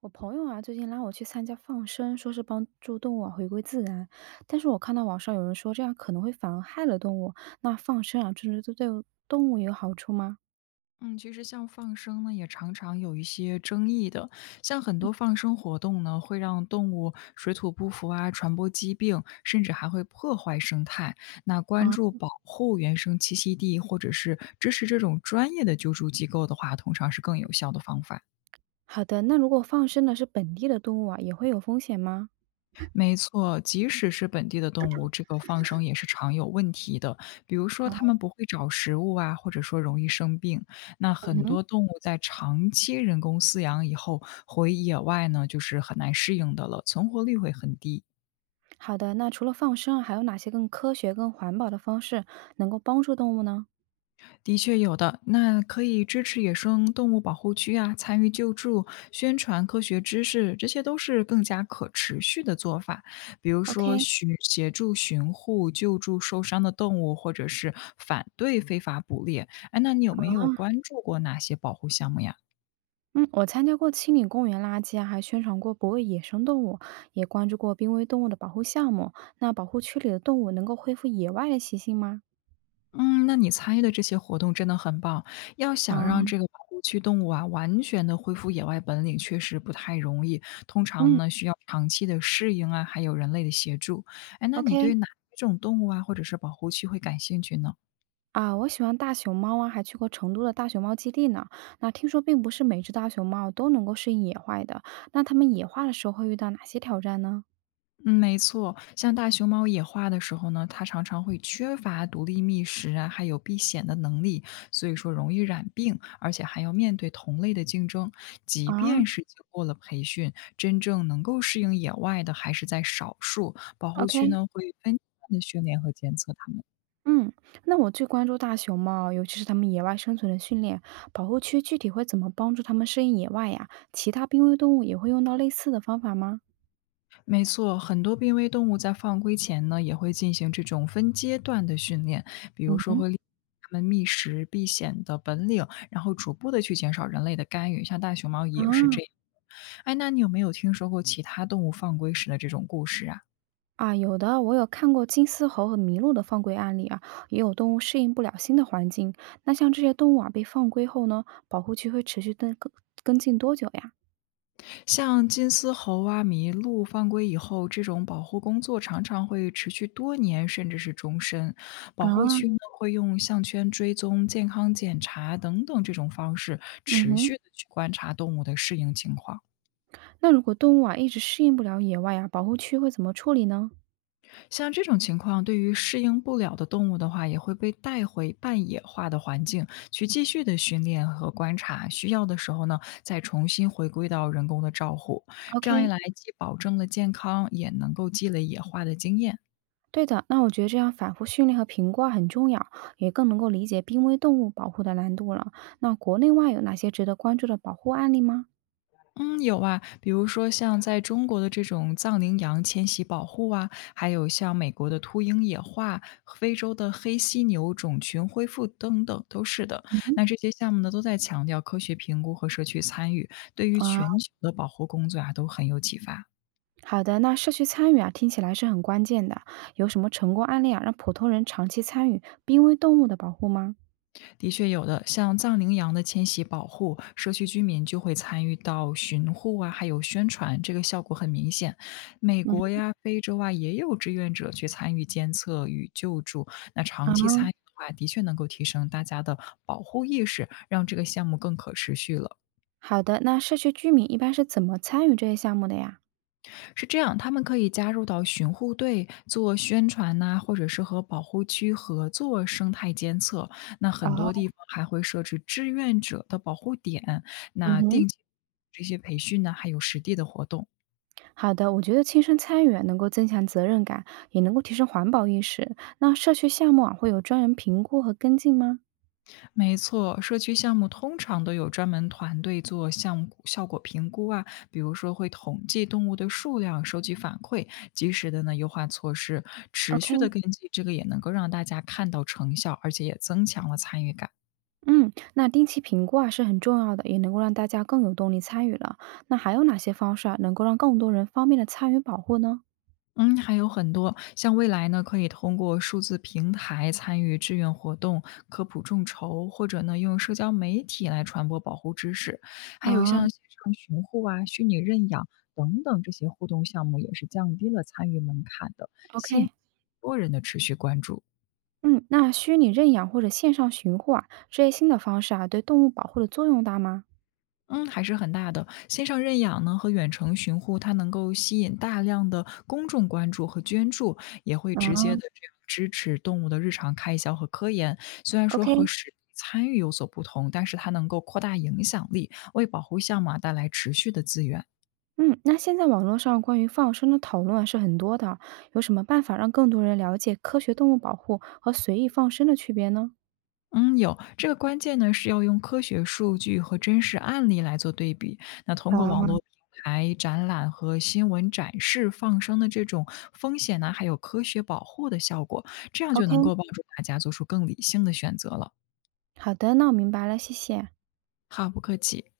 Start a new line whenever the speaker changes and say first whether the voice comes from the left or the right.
right: 我朋友啊，最近拉我去参加放生，说是帮助动物啊回归自然，但是我看到网上有人说这样可能会反而害了动物。那放生啊，真的对动物有好处吗？
left: 嗯，其实像放生呢，也常常有一些争议的。像很多放生活动呢，会让动物水土不服啊，传播疾病，甚至还会破坏生态。那关
right: 啊，
left: 注保护原生栖息地，或者是支持这种专业的救助机构的话，通常是更有效的方法。
right: 好的，那如果放生的是本地的动物啊，也会有风险吗？
left: 没错，即使是本地的动物，这个放生也是常有问题的。比如说，
right: 啊，
left: 它们不会找食物啊，或者说容易生病。那
right: 嗯
left: 很
right: 哼，
left: 多动物在长期人工饲养以后，回野外呢，就是很难适应的了，存活率会很低。
right: 好的，那除了放生啊，还有哪些更科学、更环保的方式能够帮助动物呢
left: 的确有的，那可以支持野生动物保护区啊，参与救助、宣传科学知识，这些都是更加可持续的做法。比如说，
right: ？OK，
left: 寻协助寻护、救助受伤的动物，或者是反对非法捕猎。哎，那你有没有关注过哪些保护项目呀？
right: 嗯，我参加过清理公园垃圾啊，还宣传过不喂野生动物，也关注过濒危动物的保护项目。那保护区里的动物能够恢复野外的习性吗？
left: 嗯，那你参与的这些活动真的很棒。要
right: 啊，
left: 想让这个保护区动物啊，完全的恢复野外本领，确实不太容易。通常
right: 嗯
left: 呢，需要长期的适应啊，还有人类的协助。哎，那你
right: ，OK。
left: 对哪一种动物啊，或者是保护区会感兴趣呢？
right: 啊，我喜欢大熊猫啊，还去过成都的大熊猫基地呢。那听说并不是每只大熊猫都能够适应野外的，那它们野化的时候会遇到哪些挑战呢？
left: 嗯，没错，像大熊猫野化的时候呢，它常常会缺乏独立觅食啊，还有避险的能力，所以说容易染病，而且还要面对同类的竞争。即
right: 啊
left: 便是经过了培训，真正能够适应野外的还是在少数。保护区
right: ，OK。
left: 呢会分阶段的训练和监测它们。
right: 嗯，那我最关注大熊猫，尤其是它们野外生存的训练。保护区具体会怎么帮助它们适应野外呀？其他濒危动物也会用到类似的方法吗？
left: 没错，很多濒危动物在放归前呢，也会进行这种分阶段的训练，比如
right: 嗯
left: 说
right: 哼，
left: 会练它们觅食、避险的本领，然后逐步的去减少人类的干预。像大熊猫
right: 啊
left: 也是这样。哎，那你有没有听说过其他动物放归时的这种故事啊？
right: 啊，有的，我有看过金丝猴和麋鹿的放归案例啊，也有动物适应不了新的环境。那像这些动物啊，被放归后呢，保护区会持续跟进多久呀？
left: 像金丝猴啊、麋鹿放归以后，这种保护工作常常会持续多年，甚至是终身。保护
right: 啊，
left: 区呢会用项圈追踪、健康检查等等这种方式，
right: 嗯
left: 持续
right: 哼，
left: 的去观察动物的适应情况。
right: 那如果动物啊一直适应不了野外啊，保护区会怎么处理呢
left: 像这种情况，对于适应不了的动物的话，也会被带回半野化的环境去继续的训练和观察，需要的时候呢，再重新回归到人工的照护。这
right: ？OK，
left: 样一来，既保证了健康，也能够积累野化的经验。
right: 对的，那我觉得这样反复训练和评估啊很重要，也更能够理解濒危动物保护的难度了。那国内外有哪些值得关注的保护案例吗？
left: 嗯，有啊，比如说像在中国的这种藏羚羊迁徙保护啊，还有像美国的秃鹰野化、非洲的黑犀牛种群恢复等等，都是的。那这些项目呢，都在强调科学评估和社区参与，对于
right: 啊，
left: 全球的保护工作啊，都很有启发。
right: 好的，那社区参与啊，听起来是很关键的。有什么成功案例啊，让普通人长期参与濒危动物的保护吗？
left: 的确有的，像藏羚羊的迁徙保护，社区居民就会参与到巡护啊，还有宣传，这个效果很明显。美
right: 嗯
left: 国
right: 哼，
left: 呀、非洲啊，也有志愿者去参与监测与救助。那
right: 啊，
left: 长期参与的话，的确能够提升大家的保护意识，让这个项目更可持续了。
right: 好的，那社区居民一般是怎么参与这些项目的呀？
left: 是这样，他们可以加入到巡护队做宣传呐、或者是和保护区合作生态监测。那很
right: 哦，
left: 多地方还会设置志愿者的保护点，
right: 嗯
left: 那
right: 哼，
left: 定期这些培训呢，还有实地的活动。
right: 好的，我觉得亲身参与啊能够增强责任感，也能够提升环保意识。那社区项目啊，会有专人评估和跟进吗？
left: 没错，社区项目通常都有专门团队做项目效果评估啊，比如说会统计动物的数量，收集反馈，及时的呢优化措施，持
right: OK，
left: 续的跟进，这个也能够让大家看到成效，而且也增强了参与感。
right: 嗯，那定期评估啊是很重要的，也能够让大家更有动力参与了。那还有哪些方式啊，能够让更多人方便的参与保护呢？
left: 嗯，还有很多，像未来呢，可以通过数字平台参与志愿活动、科普众筹，或者呢用社交媒体来传播保护知识，还有
right: 啊，
left: 像线上寻护啊、虚拟认养等等这些互动项目，也是降低了参与门槛的，吸引
right: OK，
left: 多人的持续关注。
right: 嗯，那虚拟认养或者线上寻护啊，这些新的方式啊，对动物保护的作用大吗？
left: 嗯，还是很大的。线上认养呢和远程寻护，它能够吸引大量的公众关注和捐助，也会直接的
right: 啊，
left: 这样支持动物的日常开销和科研。虽然说和
right: ？OK，
left: 实地参与有所不同，但是它能够扩大影响力，为保护项目啊带来持续的资源。
right: 嗯，那现在网络上关于放生的讨论啊是很多的，有什么办法让更多人了解科学动物保护和随意放生的区别呢？
left: 嗯，有。这个关键呢，是要用科学数据和真实案例来做对比。那通过网
right: 啊。
left: 络平台、展览和新闻展示放生的这种风险呢，还有科学保护的效果，这样就
right: ？OK，
left: 能够帮助大家做出更理性的选择了。
right: 好的，那我明白了，谢谢。
left: 好，不客气。